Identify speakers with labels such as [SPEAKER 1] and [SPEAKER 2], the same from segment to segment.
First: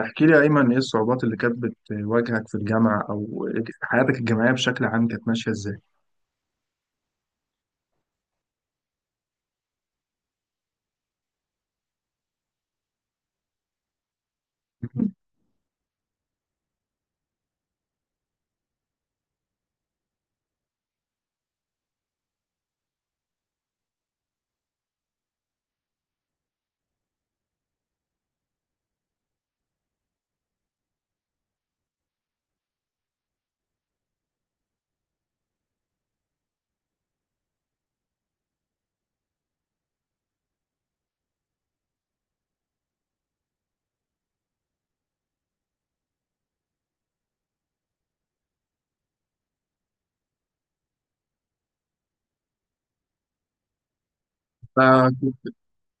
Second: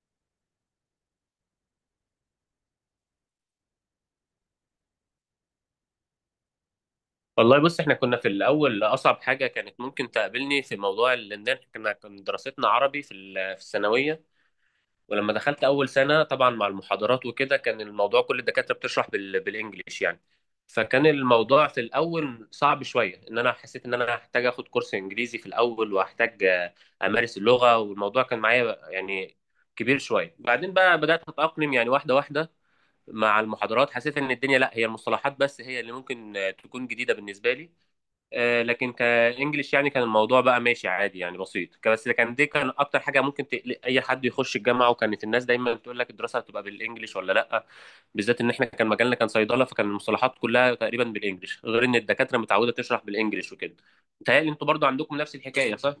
[SPEAKER 1] احكي لي يا أيمن، إيه الصعوبات اللي كانت بتواجهك في الجامعة، أو حياتك الجامعية بشكل عام كانت ماشية إزاي؟
[SPEAKER 2] والله بص، احنا كنا في الاول اصعب حاجه كانت ممكن تقابلني في موضوع ان احنا كنا كان دراستنا عربي في الثانويه. ولما دخلت اول سنه طبعا مع المحاضرات وكده كان الموضوع كل الدكاتره بتشرح بالانجليش يعني. فكان الموضوع في الاول صعب شويه، ان انا حسيت ان انا هحتاج اخد كورس انجليزي في الاول وهحتاج امارس اللغه، والموضوع كان معايا يعني كبير شويه. بعدين بقى بدات اتاقلم يعني واحده واحده مع المحاضرات. حسيت ان الدنيا، لا، هي المصطلحات بس هي اللي ممكن تكون جديده بالنسبه لي. لكن كانجليش يعني كان الموضوع بقى ماشي عادي يعني بسيط، بس كان دي كان اكتر حاجه ممكن تقلق اي حد يخش الجامعه. وكانت الناس دايما بتقول لك الدراسه هتبقى بالانجليش ولا لا. بالذات ان احنا كان مجالنا كان صيدله، فكان المصطلحات كلها تقريبا بالانجليش، غير ان الدكاتره متعوده تشرح بالانجليش وكده. متهيألي انتوا برضو
[SPEAKER 1] آه.
[SPEAKER 2] عندكم نفس الحكايه، صح؟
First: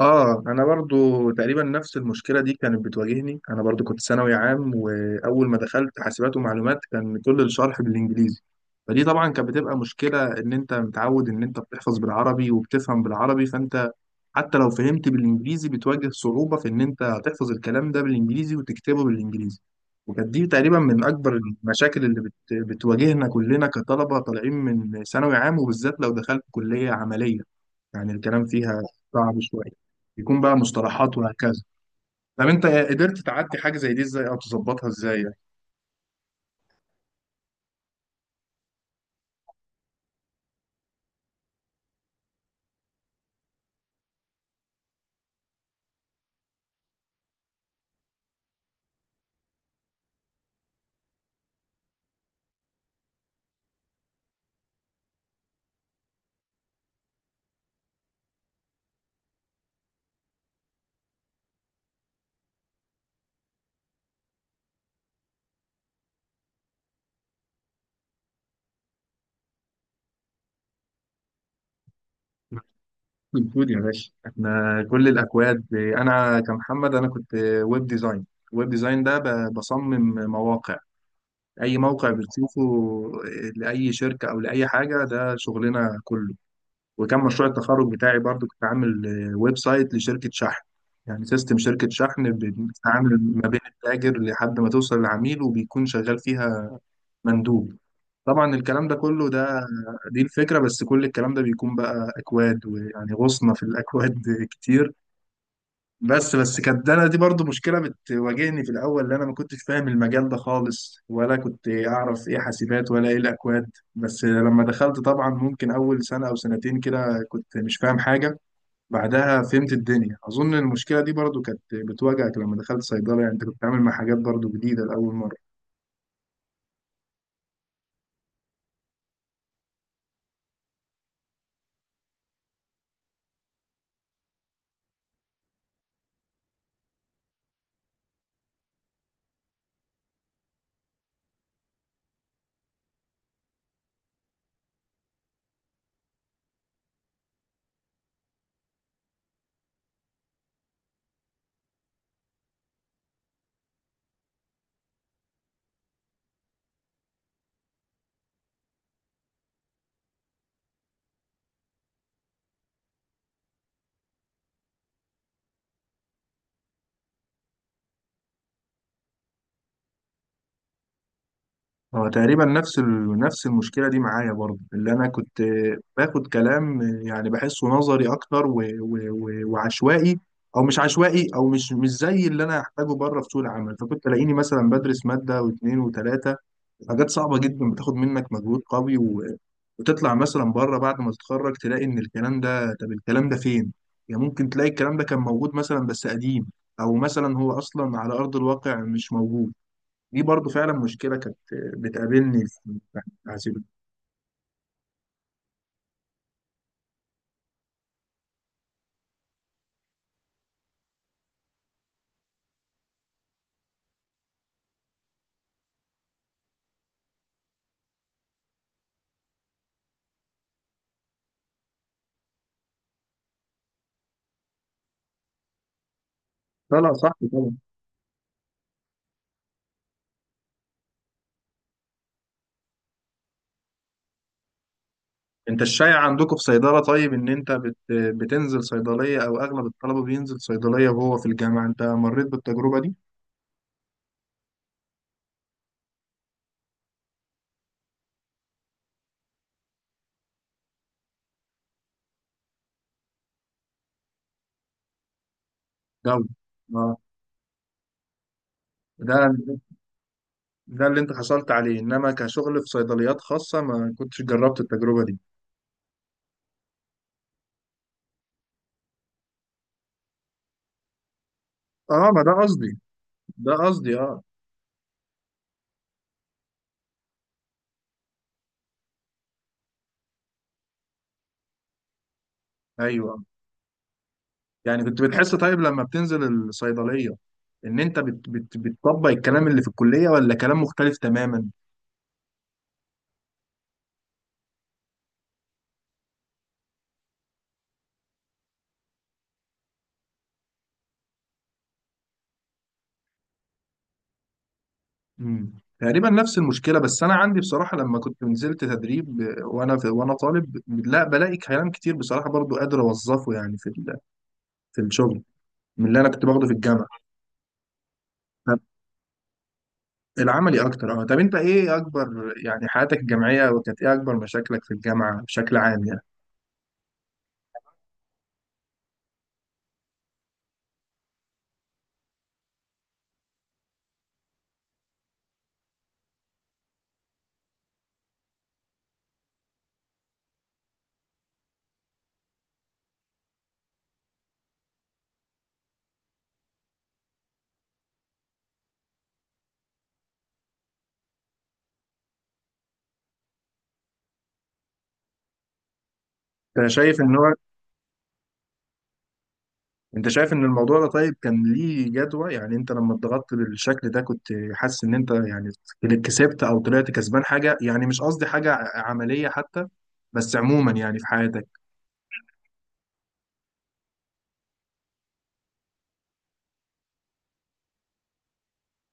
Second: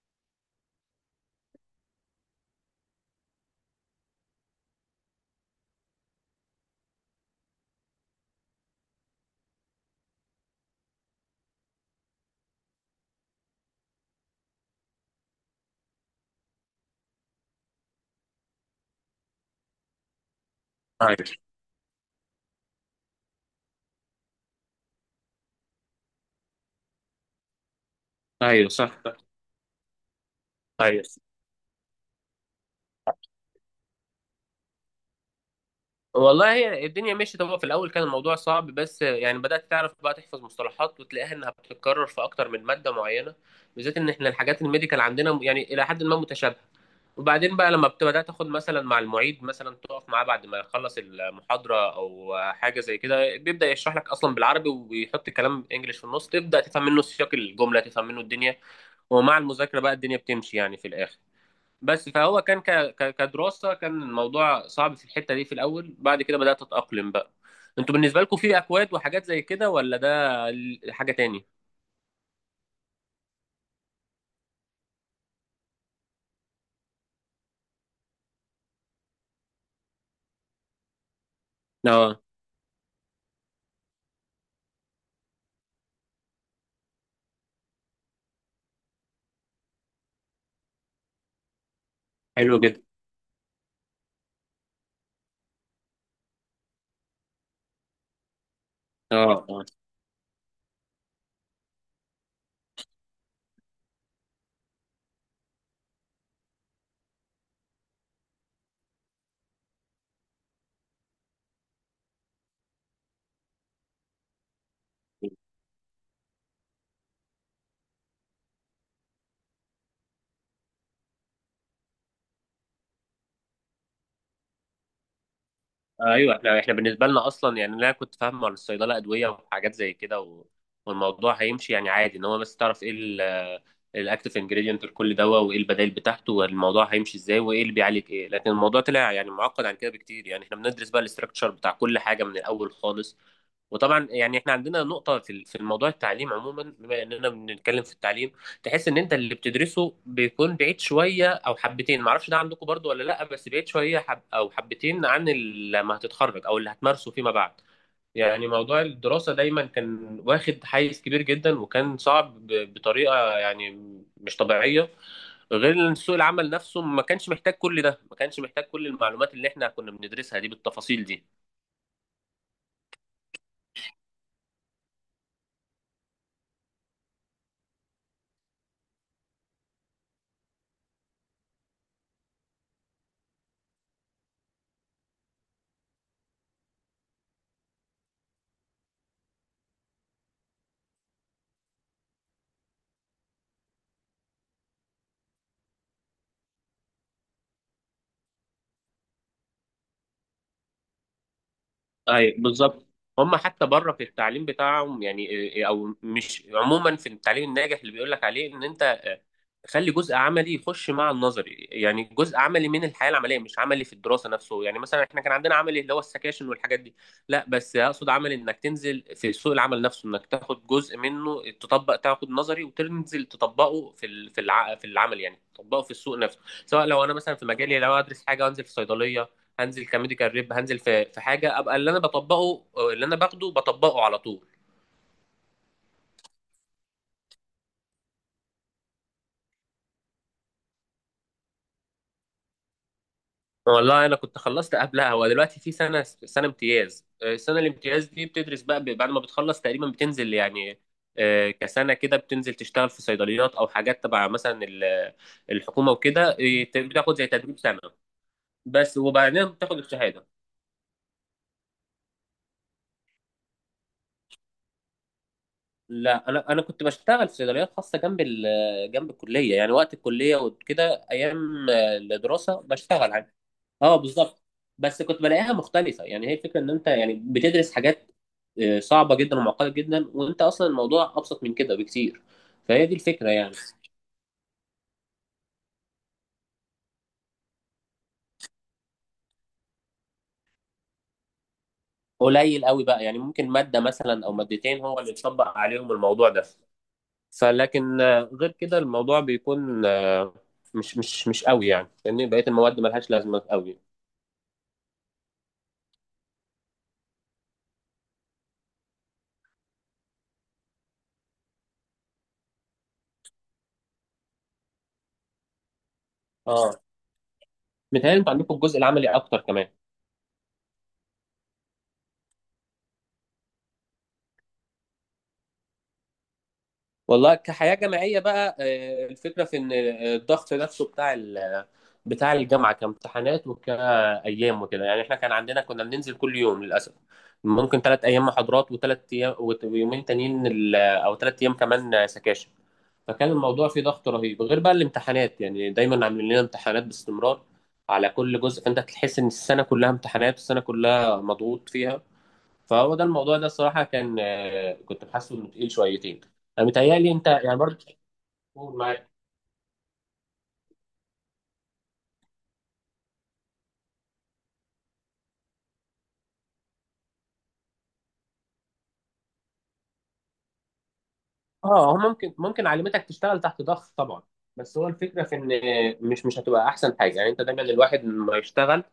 [SPEAKER 1] أنا برضو تقريبا نفس المشكلة دي كانت بتواجهني. أنا برضو كنت ثانوي عام، وأول ما دخلت حاسبات ومعلومات كان كل الشرح بالإنجليزي. فدي طبعا كانت بتبقى مشكلة، إن أنت متعود إن أنت بتحفظ بالعربي وبتفهم بالعربي، فأنت حتى لو فهمت بالانجليزي بتواجه صعوبة في ان انت تحفظ الكلام ده بالانجليزي وتكتبه بالانجليزي. وكانت دي تقريبا من اكبر المشاكل اللي بتواجهنا كلنا كطلبة طالعين من ثانوي عام، وبالذات لو دخلت كلية عملية يعني الكلام
[SPEAKER 2] ايوه،
[SPEAKER 1] فيها
[SPEAKER 2] صح.
[SPEAKER 1] صعب شوية، يكون بقى
[SPEAKER 2] ايوه.
[SPEAKER 1] مصطلحات وهكذا. طب انت قدرت تعدي حاجة زي دي ازاي، او تظبطها ازاي؟
[SPEAKER 2] والله هي الدنيا مشيت، هو في الاول كان الموضوع صعب بس يعني بدات تعرف بقى تحفظ مصطلحات وتلاقيها انها بتتكرر في اكتر من ماده معينه. بالذات ان احنا الحاجات الميديكال عندنا يعني الى حد ما متشابهه. وبعدين بقى لما بدات تاخد مثلا مع المعيد، مثلا تقف معاه بعد ما يخلص المحاضره او حاجه زي كده، بيبدا يشرح لك اصلا بالعربي ويحط كلام انجليش في النص، تبدا تفهم منه سياق الجمله، تفهم منه الدنيا. ومع المذاكره بقى الدنيا بتمشي يعني في الاخر. بس فهو كان كدراسة، كان الموضوع صعب في الحتة دي في الأول. بعد كده بدأت أتأقلم بقى. انتوا بالنسبة لكم في أكواد وحاجات زي كده، ولا ده حاجة تاني؟
[SPEAKER 1] الكود يا باشا، احنا كل الاكواد، انا كمحمد انا كنت ويب ديزاين. ويب ديزاين ده بصمم مواقع، اي موقع
[SPEAKER 2] اه.
[SPEAKER 1] بتشوفه، لاي شركه او لاي حاجه، ده شغلنا كله. وكان مشروع التخرج بتاعي برضو كنت عامل ويب سايت لشركه شحن، يعني سيستم شركه شحن
[SPEAKER 2] حلو جدا.
[SPEAKER 1] بتتعامل ما بين التاجر لحد ما توصل للعميل، وبيكون شغال فيها مندوب. طبعا الكلام ده كله،
[SPEAKER 2] اه،
[SPEAKER 1] ده
[SPEAKER 2] اه.
[SPEAKER 1] دي الفكره، بس كل الكلام ده بيكون بقى اكواد، ويعني غصنا في الاكواد كتير. بس كانت انا دي برضو مشكله بتواجهني في الاول، اللي انا ما كنتش فاهم المجال ده خالص، ولا كنت اعرف ايه حاسبات ولا ايه الاكواد. بس لما دخلت طبعا ممكن اول سنه او سنتين كده كنت مش فاهم حاجه. بعدها فهمت الدنيا. اظن المشكله دي برضو كانت بتواجهك لما دخلت صيدله، يعني انت كنت بتتعامل مع حاجات برضو جديده لاول مره.
[SPEAKER 2] ايوه. احنا بالنسبه لنا اصلا يعني انا كنت فاهم على الصيدله، ادويه وحاجات زي كده و... والموضوع هيمشي يعني عادي، ان هو بس تعرف ايه الاكتف انجريدينت لكل دواء، وايه البدائل بتاعته، والموضوع هيمشي ازاي، وايه اللي بيعالج ايه. لكن الموضوع طلع يعني معقد عن كده بكتير، يعني احنا بندرس بقى الاستراكشر بتاع كل حاجه من الاول خالص. وطبعا يعني احنا عندنا نقطه في الموضوع التعليم عموما، بما اننا بنتكلم في التعليم. تحس ان انت اللي بتدرسه بيكون بعيد شويه او حبتين، معرفش ده عندكم برضو ولا لا، بس بعيد شويه حب او حبتين عن لما هتتخرج او اللي هتمارسه فيما بعد. يعني موضوع الدراسه دايما كان واخد حيز كبير جدا، وكان صعب بطريقه يعني مش طبيعيه. غير ان سوق العمل نفسه ما كانش محتاج كل ده، ما كانش محتاج كل المعلومات اللي احنا كنا بندرسها دي بالتفاصيل دي.
[SPEAKER 1] هو تقريبا نفس نفس المشكله دي معايا برضه، اللي انا كنت باخد كلام يعني بحسه نظري اكتر وعشوائي، او مش عشوائي، او مش زي اللي انا احتاجه بره في سوق العمل. فكنت الاقيني مثلا بدرس ماده واثنين وثلاثه، حاجات صعبه جدا بتاخد منك مجهود قوي، وتطلع مثلا بره بعد ما تتخرج تلاقي ان الكلام ده، طب الكلام ده فين؟ يعني ممكن تلاقي الكلام ده كان موجود مثلا بس قديم، او مثلا هو اصلا على ارض الواقع مش موجود. دي برضو فعلا مشكلة كانت
[SPEAKER 2] اي،
[SPEAKER 1] بتقابلني في
[SPEAKER 2] بالظبط. هم
[SPEAKER 1] التحاسيب.
[SPEAKER 2] حتى بره في التعليم بتاعهم يعني او مش، عموما في التعليم الناجح اللي بيقول لك عليه ان انت خلي جزء عملي يخش مع النظري، يعني جزء عملي من الحياه العمليه، مش عملي في الدراسه نفسه، يعني مثلا احنا كان عندنا عملي اللي هو السكاشن والحاجات دي. لا، بس اقصد عملي انك تنزل في سوق العمل نفسه، انك تاخد جزء منه تطبق، تاخد نظري وتنزل تطبقه في العمل، يعني تطبقه في السوق نفسه.
[SPEAKER 1] لا
[SPEAKER 2] سواء
[SPEAKER 1] لا،
[SPEAKER 2] لو
[SPEAKER 1] صح
[SPEAKER 2] انا مثلا في
[SPEAKER 1] طبعا.
[SPEAKER 2] مجالي، لو ادرس حاجه وانزل في صيدليه، هنزل كميديكال ريب، هنزل في حاجه ابقى اللي انا بطبقه، اللي انا باخده بطبقه على طول.
[SPEAKER 1] انت الشايع عندكم في صيدلة، طيب ان انت بتنزل صيدلية، او اغلب الطلبة بينزل صيدلية وهو في الجامعة، انت مريت بالتجربة دي؟
[SPEAKER 2] والله انا كنت خلصت قبلها، ودلوقتي في سنه امتياز. السنه الامتياز دي بتدرس بقى بعد ما بتخلص تقريبا، بتنزل يعني كسنه كده بتنزل تشتغل في صيدليات او حاجات تبع مثلا الحكومه
[SPEAKER 1] دولي.
[SPEAKER 2] وكده.
[SPEAKER 1] اه.
[SPEAKER 2] بتاخد زي تدريب سنه بس، وبعدين
[SPEAKER 1] ده
[SPEAKER 2] بتاخد الشهاده.
[SPEAKER 1] ده اللي انت حصلت عليه، انما كشغل في صيدليات خاصة ما كنتش جربت التجربة دي.
[SPEAKER 2] لا، انا كنت بشتغل في صيدليات خاصه، جنب جنب الكليه، يعني وقت الكليه وكده، ايام
[SPEAKER 1] اه، ما ده
[SPEAKER 2] الدراسه
[SPEAKER 1] قصدي،
[SPEAKER 2] بشتغل.
[SPEAKER 1] ده قصدي
[SPEAKER 2] اه،
[SPEAKER 1] اه.
[SPEAKER 2] بالظبط. بس كنت بلاقيها مختلفه، يعني هي فكره ان انت يعني بتدرس حاجات صعبه جدا ومعقده جدا، وانت اصلا الموضوع ابسط من كده بكتير. فهي دي
[SPEAKER 1] ايوه.
[SPEAKER 2] الفكره يعني.
[SPEAKER 1] يعني كنت بتحس طيب لما بتنزل الصيدلية ان انت بتطبق الكلام اللي في الكلية، ولا كلام مختلف تماما؟
[SPEAKER 2] قليل قوي بقى، يعني ممكن ماده مثلا او مادتين هو اللي اتطبق عليهم الموضوع ده. فلكن غير كده الموضوع بيكون مش قوي، يعني لان بقيه المواد ملهاش لازمه قوي.
[SPEAKER 1] مم. تقريبا نفس المشكله. بس انا عندي بصراحه لما كنت نزلت تدريب، وانا في، وانا طالب، لا بلاقي كلام كتير بصراحه برضو قادر اوظفه يعني في في الشغل، من اللي انا كنت باخده في
[SPEAKER 2] اه،
[SPEAKER 1] الجامعه.
[SPEAKER 2] متهيألي انتوا عندكم
[SPEAKER 1] طب
[SPEAKER 2] الجزء العملي اكتر كمان.
[SPEAKER 1] العملي اكتر اه. طب انت ايه اكبر يعني حياتك الجامعيه، وكانت ايه اكبر مشاكلك في الجامعه بشكل عام يعني؟
[SPEAKER 2] والله كحياة جامعية بقى، الفكرة في إن الضغط نفسه بتاع بتاع الجامعة، كامتحانات وكأيام وكده، يعني إحنا كان عندنا كنا بننزل كل يوم للأسف، ممكن ثلاث أيام محاضرات وثلاث أيام ويومين تانيين، أو ثلاث أيام كمان سكاشن. فكان الموضوع فيه ضغط رهيب، غير بقى الامتحانات، يعني دايما عاملين لنا امتحانات باستمرار على كل جزء، فأنت تحس إن السنة كلها امتحانات، السنة كلها مضغوط فيها. فهو ده الموضوع ده، الصراحه كان كنت حاسه انه تقيل شويتين.
[SPEAKER 1] انت
[SPEAKER 2] انا
[SPEAKER 1] شايف
[SPEAKER 2] متهيألي
[SPEAKER 1] ان
[SPEAKER 2] انت
[SPEAKER 1] هو،
[SPEAKER 2] يعني برضه. قول معايا.
[SPEAKER 1] انت شايف ان الموضوع ده طيب كان ليه جدوى؟ يعني انت لما اتضغطت بالشكل ده كنت حاسس ان انت يعني كسبت، او طلعت كسبان حاجة؟ يعني مش قصدي حاجة عملية حتى، بس عموما يعني في حياتك.
[SPEAKER 2] اه، هو ممكن علمتك تشتغل تحت ضغط طبعا، بس هو الفكره في ان مش هتبقى احسن حاجه، يعني انت دايما الواحد ما يشتغل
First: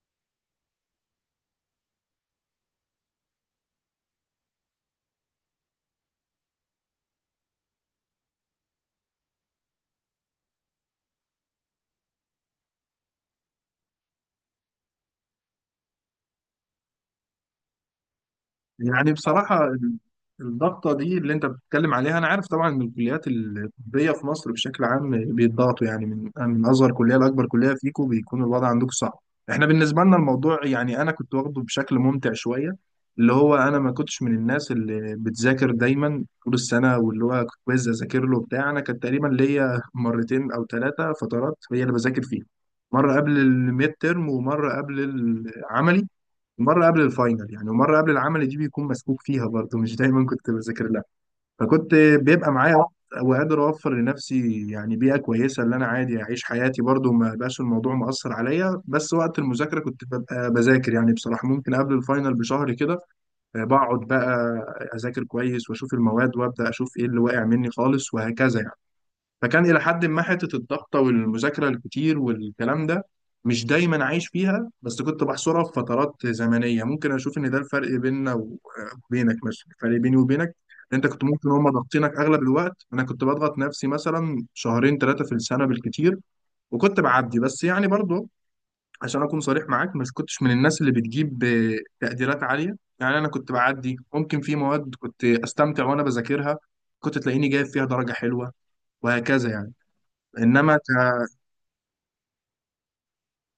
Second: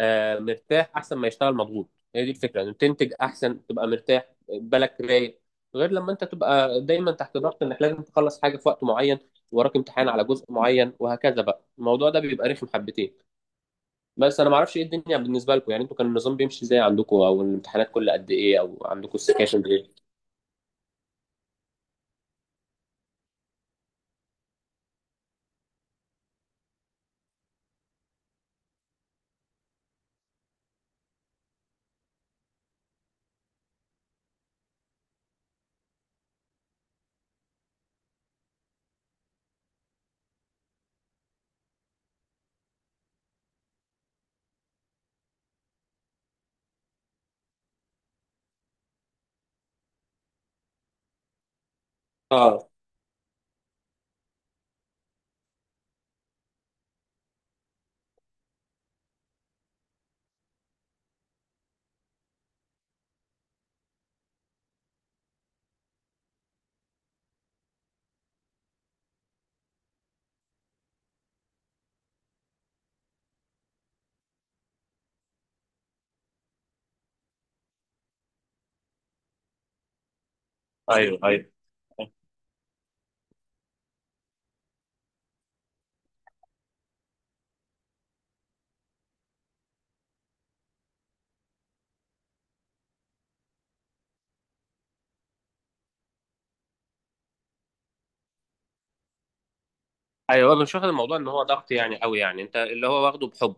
[SPEAKER 2] مرتاح احسن ما يشتغل مضغوط. هي دي الفكره، انك تنتج احسن تبقى مرتاح بالك رايق، غير لما انت تبقى دايما تحت ضغط انك لازم تخلص حاجه في وقت معين، وراك امتحان على جزء معين وهكذا، بقى الموضوع ده بيبقى رخم حبتين. بس انا ما اعرفش ايه الدنيا بالنسبه لكم، يعني انتوا كان النظام بيمشي ازاي عندكم، او الامتحانات كل قد ايه، او
[SPEAKER 1] يعني
[SPEAKER 2] عندكم السكاشن
[SPEAKER 1] بصراحة
[SPEAKER 2] ايه؟
[SPEAKER 1] الضغطة دي اللي أنت بتتكلم عليها، أنا عارف طبعا إن الكليات الطبية في مصر بشكل عام بيتضغطوا، يعني من أصغر كلية لأكبر كلية، فيكم بيكون الوضع عندكم صعب. إحنا بالنسبة لنا الموضوع يعني أنا كنت واخده بشكل ممتع شوية، اللي هو أنا ما كنتش من الناس اللي بتذاكر دايما طول السنة واللي هو كويز أذاكر له بتاع. أنا كان تقريبا ليا مرتين أو ثلاثة فترات هي اللي بذاكر فيها. مرة قبل الميد ترم، ومرة قبل العملي، مرة قبل الفاينل يعني، ومرة قبل العمل دي بيكون مسكوك فيها برضه مش دايما كنت بذاكر لها. فكنت بيبقى
[SPEAKER 2] اه،
[SPEAKER 1] معايا وقت، وقادر أوفر لنفسي يعني بيئة كويسة، اللي أنا عادي أعيش حياتي برضه، ما بقاش الموضوع مؤثر عليا. بس وقت المذاكرة كنت ببقى بذاكر، يعني بصراحة ممكن قبل الفاينل بشهر كده بقعد بقى أذاكر كويس، وأشوف المواد، وأبدأ أشوف إيه اللي واقع مني خالص وهكذا يعني. فكان إلى حد ما حتة الضغطة والمذاكرة الكتير والكلام ده مش دايما عايش فيها، بس كنت بحصرها في فترات زمنية. ممكن أشوف إن ده الفرق بيننا وبينك، مثلا الفرق بيني وبينك، إن أنت
[SPEAKER 2] ايوه،
[SPEAKER 1] كنت ممكن
[SPEAKER 2] ايوه،
[SPEAKER 1] هما ضاغطينك أغلب الوقت، أنا كنت بضغط نفسي مثلا شهرين ثلاثة في السنة بالكتير، وكنت بعدي. بس يعني برضه عشان أكون صريح معاك، مش كنتش من الناس اللي بتجيب تقديرات عالية، يعني أنا كنت بعدي. ممكن في مواد كنت أستمتع وأنا بذاكرها، كنت تلاقيني جايب فيها درجة حلوة وهكذا يعني.
[SPEAKER 2] ايوه، مش
[SPEAKER 1] انما ك...
[SPEAKER 2] واخد الموضوع ان هو ضغط يعني قوي، يعني انت اللي هو واخده بحب.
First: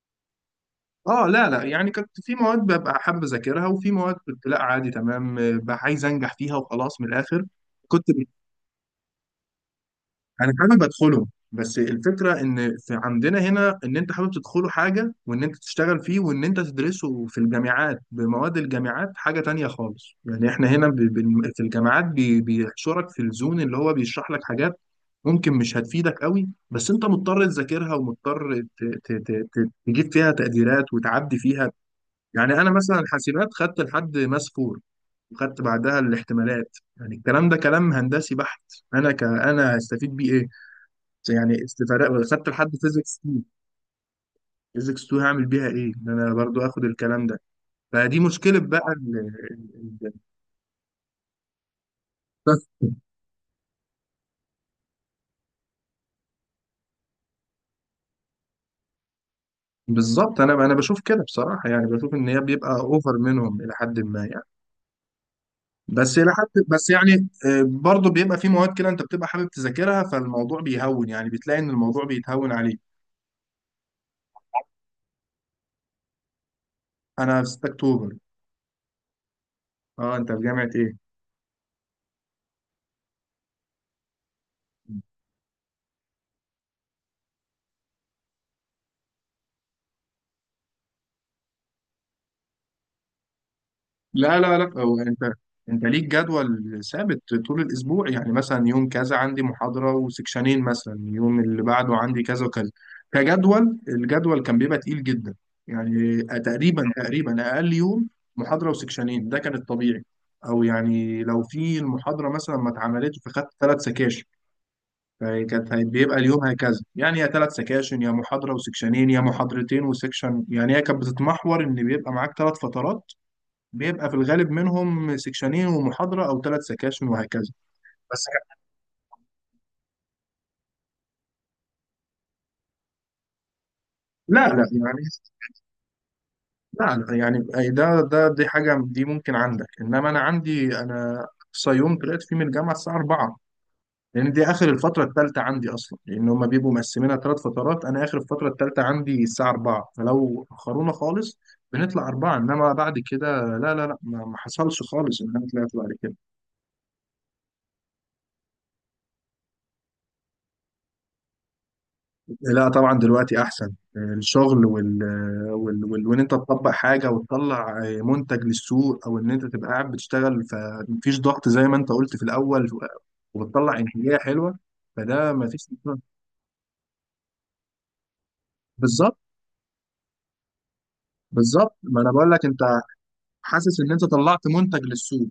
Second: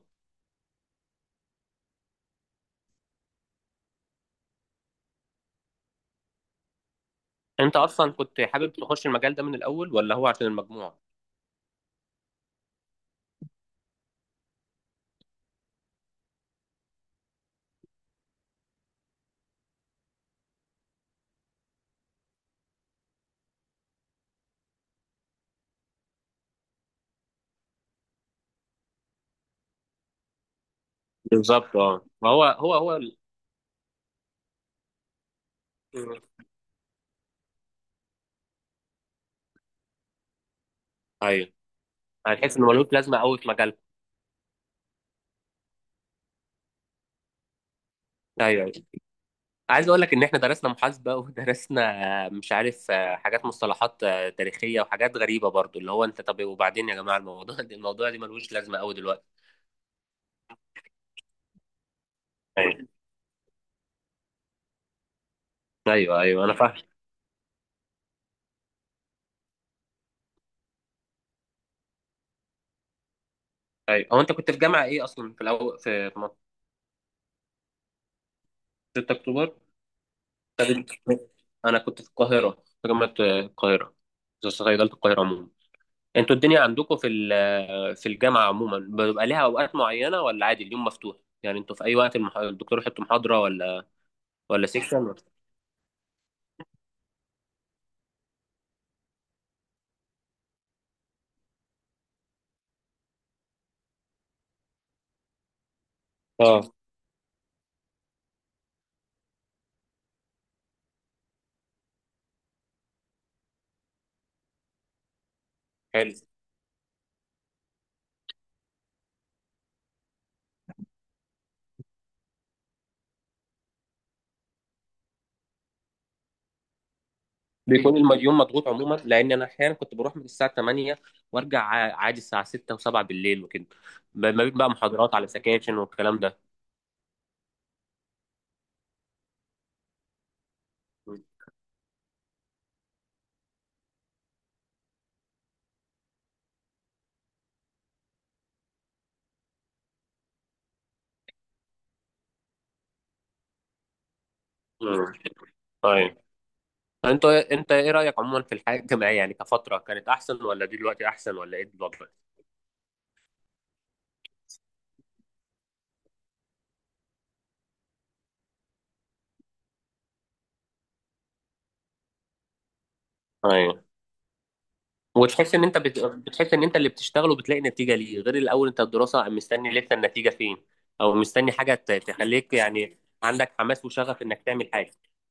[SPEAKER 1] اه لا لا، يعني كنت في مواد ببقى حابب اذاكرها، وفي مواد كنت لا عادي تمام، بقى عايز انجح فيها وخلاص من الاخر.
[SPEAKER 2] انت
[SPEAKER 1] كنت
[SPEAKER 2] اصلا
[SPEAKER 1] ب...
[SPEAKER 2] كنت حابب تخش المجال ده من الاول، ولا هو عشان
[SPEAKER 1] انا حابب
[SPEAKER 2] المجموع؟
[SPEAKER 1] ادخلهم، بس الفكره ان في عندنا هنا، ان انت حابب تدخله حاجه، وان انت تشتغل فيه، وان انت تدرسه في الجامعات بمواد الجامعات حاجه تانية خالص. يعني احنا هنا في الجامعات بيحشرك في الزون اللي هو بيشرح لك حاجات ممكن مش هتفيدك قوي، بس انت مضطر تذاكرها، ومضطر تجيب فيها تقديرات وتعدي فيها.
[SPEAKER 2] بالظبط. اه، ما هو
[SPEAKER 1] يعني انا
[SPEAKER 2] هو هو
[SPEAKER 1] مثلا حاسبات خدت لحد ماس فور، وخدت بعدها
[SPEAKER 2] مم.
[SPEAKER 1] الاحتمالات، يعني الكلام ده كلام هندسي بحت. انا هستفيد بيه ايه؟
[SPEAKER 2] ايوه،
[SPEAKER 1] يعني استفاد خدت
[SPEAKER 2] هتحس انه
[SPEAKER 1] لحد
[SPEAKER 2] ملوش لازمه
[SPEAKER 1] فيزيكس
[SPEAKER 2] قوي
[SPEAKER 1] 2،
[SPEAKER 2] في مجالكم.
[SPEAKER 1] فيزيكس 2 هعمل بيها ايه ان انا برضو اخد الكلام ده؟ فدي مشكله
[SPEAKER 2] ايوه، أيوة.
[SPEAKER 1] بقى
[SPEAKER 2] عايز اقول
[SPEAKER 1] ال-
[SPEAKER 2] لك ان احنا درسنا محاسبه، ودرسنا مش عارف
[SPEAKER 1] ال-
[SPEAKER 2] حاجات، مصطلحات تاريخيه وحاجات غريبه برضو، اللي هو انت طب وبعدين يا جماعه الموضوع ده، الموضوع دي ملوش لازمه قوي دلوقتي.
[SPEAKER 1] بالظبط. انا انا بشوف كده بصراحه، يعني بشوف ان هي بيبقى
[SPEAKER 2] ايوه،
[SPEAKER 1] اوفر منهم الى حد ما يعني. بس
[SPEAKER 2] ايوه،
[SPEAKER 1] الى
[SPEAKER 2] ايوه، انا
[SPEAKER 1] حد،
[SPEAKER 2] فاهم.
[SPEAKER 1] بس يعني برضو بيبقى في مواد كده انت بتبقى حابب تذاكرها، فالموضوع بيهون، يعني بتلاقي ان الموضوع بيتهون عليك.
[SPEAKER 2] ايوه، هو انت كنت في جامعه ايه اصلا؟ في الاول في منطقة؟
[SPEAKER 1] انا في 6 اكتوبر.
[SPEAKER 2] 6 اكتوبر.
[SPEAKER 1] اه، انت في جامعة ايه؟
[SPEAKER 2] انا كنت في القاهره، في جامعه القاهره، في صيدله القاهره عموما. انتوا الدنيا عندكم في الجامعه عموما، بيبقى ليها اوقات معينه ولا عادي اليوم مفتوح؟ يعني انتوا في اي وقت الدكتور يحط محاضره، ولا
[SPEAKER 1] لا لا
[SPEAKER 2] ولا
[SPEAKER 1] لا،
[SPEAKER 2] سيكشن،
[SPEAKER 1] هو
[SPEAKER 2] ولا؟
[SPEAKER 1] انت، انت ليك جدول ثابت طول الاسبوع، يعني مثلا يوم كذا عندي محاضرة وسكشنين، مثلا يوم اللي بعده عندي كذا وكذا. كجدول، الجدول كان بيبقى تقيل جدا، يعني
[SPEAKER 2] اه،
[SPEAKER 1] تقريبا تقريبا اقل يوم محاضرة وسكشنين، ده كان الطبيعي. او يعني لو في المحاضرة مثلا ما اتعملتش فخدت ثلاث سكاشن. فكانت
[SPEAKER 2] حلو.
[SPEAKER 1] بيبقى اليوم هكذا، يعني يا ثلاث سكاشن، يا محاضرة وسكشنين، يا محاضرتين وسكشن. يعني هي كانت بتتمحور ان بيبقى معاك ثلاث فترات، بيبقى في الغالب منهم سكشنين ومحاضرة أو ثلاث سكاشن وهكذا.
[SPEAKER 2] بيكون
[SPEAKER 1] بس
[SPEAKER 2] اليوم مضغوط عموما، لان انا احيانا كنت بروح من الساعه 8 وارجع عادي الساعه 6 و7 بالليل وكده، ما
[SPEAKER 1] لا
[SPEAKER 2] بين
[SPEAKER 1] لا
[SPEAKER 2] بقى
[SPEAKER 1] يعني،
[SPEAKER 2] محاضرات على سكاشن والكلام ده.
[SPEAKER 1] لا لا يعني، أي ده دي حاجة دي ممكن عندك، إنما أنا عندي، أنا أقصى يوم طلعت فيه من الجامعة الساعة 4، لأن دي آخر الفترة الثالثة عندي أصلا، لأن هما بيبقوا مقسمينها ثلاث فترات. أنا آخر الفترة الثالثة عندي الساعة 4، فلو أخرونا خالص بنطلع 4، إنما بعد كده لا لا لا، ما حصلش
[SPEAKER 2] مم.
[SPEAKER 1] خالص إن أنا طلعت بعد كده.
[SPEAKER 2] طيب. انت ايه رايك عموما في الحياه الجامعيه؟ يعني كفتره كانت احسن، ولا دي دلوقتي احسن، ولا ايه بالظبط؟
[SPEAKER 1] لا طبعا دلوقتي احسن، الشغل وان انت تطبق حاجه وتطلع منتج للسوق، او ان انت تبقى قاعد بتشتغل فمفيش ضغط زي ما انت قلت في الاول،
[SPEAKER 2] ايوه.
[SPEAKER 1] وبتطلع انتاجيه حلوه، فده
[SPEAKER 2] وتحس ان
[SPEAKER 1] مفيش.
[SPEAKER 2] انت بتحس ان انت اللي بتشتغله بتلاقي نتيجه ليه، غير الاول انت
[SPEAKER 1] بالظبط.
[SPEAKER 2] الدراسه مستني لسه، النتيجه فين؟ او مستني حاجه
[SPEAKER 1] بالظبط، ما انا بقول لك،
[SPEAKER 2] تخليك
[SPEAKER 1] انت
[SPEAKER 2] يعني عندك
[SPEAKER 1] حاسس
[SPEAKER 2] حماس
[SPEAKER 1] ان انت
[SPEAKER 2] وشغف انك
[SPEAKER 1] طلعت
[SPEAKER 2] تعمل
[SPEAKER 1] منتج
[SPEAKER 2] حاجه.
[SPEAKER 1] للسوق.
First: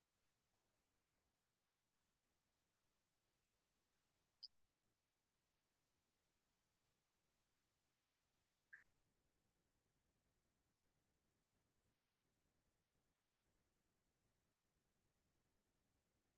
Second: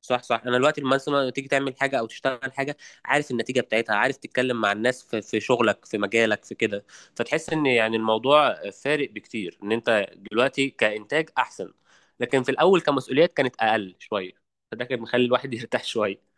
[SPEAKER 2] صح، صح. انا دلوقتي لما مثلا، لما تيجي تعمل حاجه او تشتغل حاجه، عارف النتيجه بتاعتها، عارف تتكلم مع الناس في شغلك، في مجالك، في كده. فتحس ان يعني الموضوع فارق بكتير، ان انت دلوقتي كانتاج احسن. لكن في الاول كمسؤوليات كانت اقل شويه، فده كان مخلي الواحد يرتاح شويه.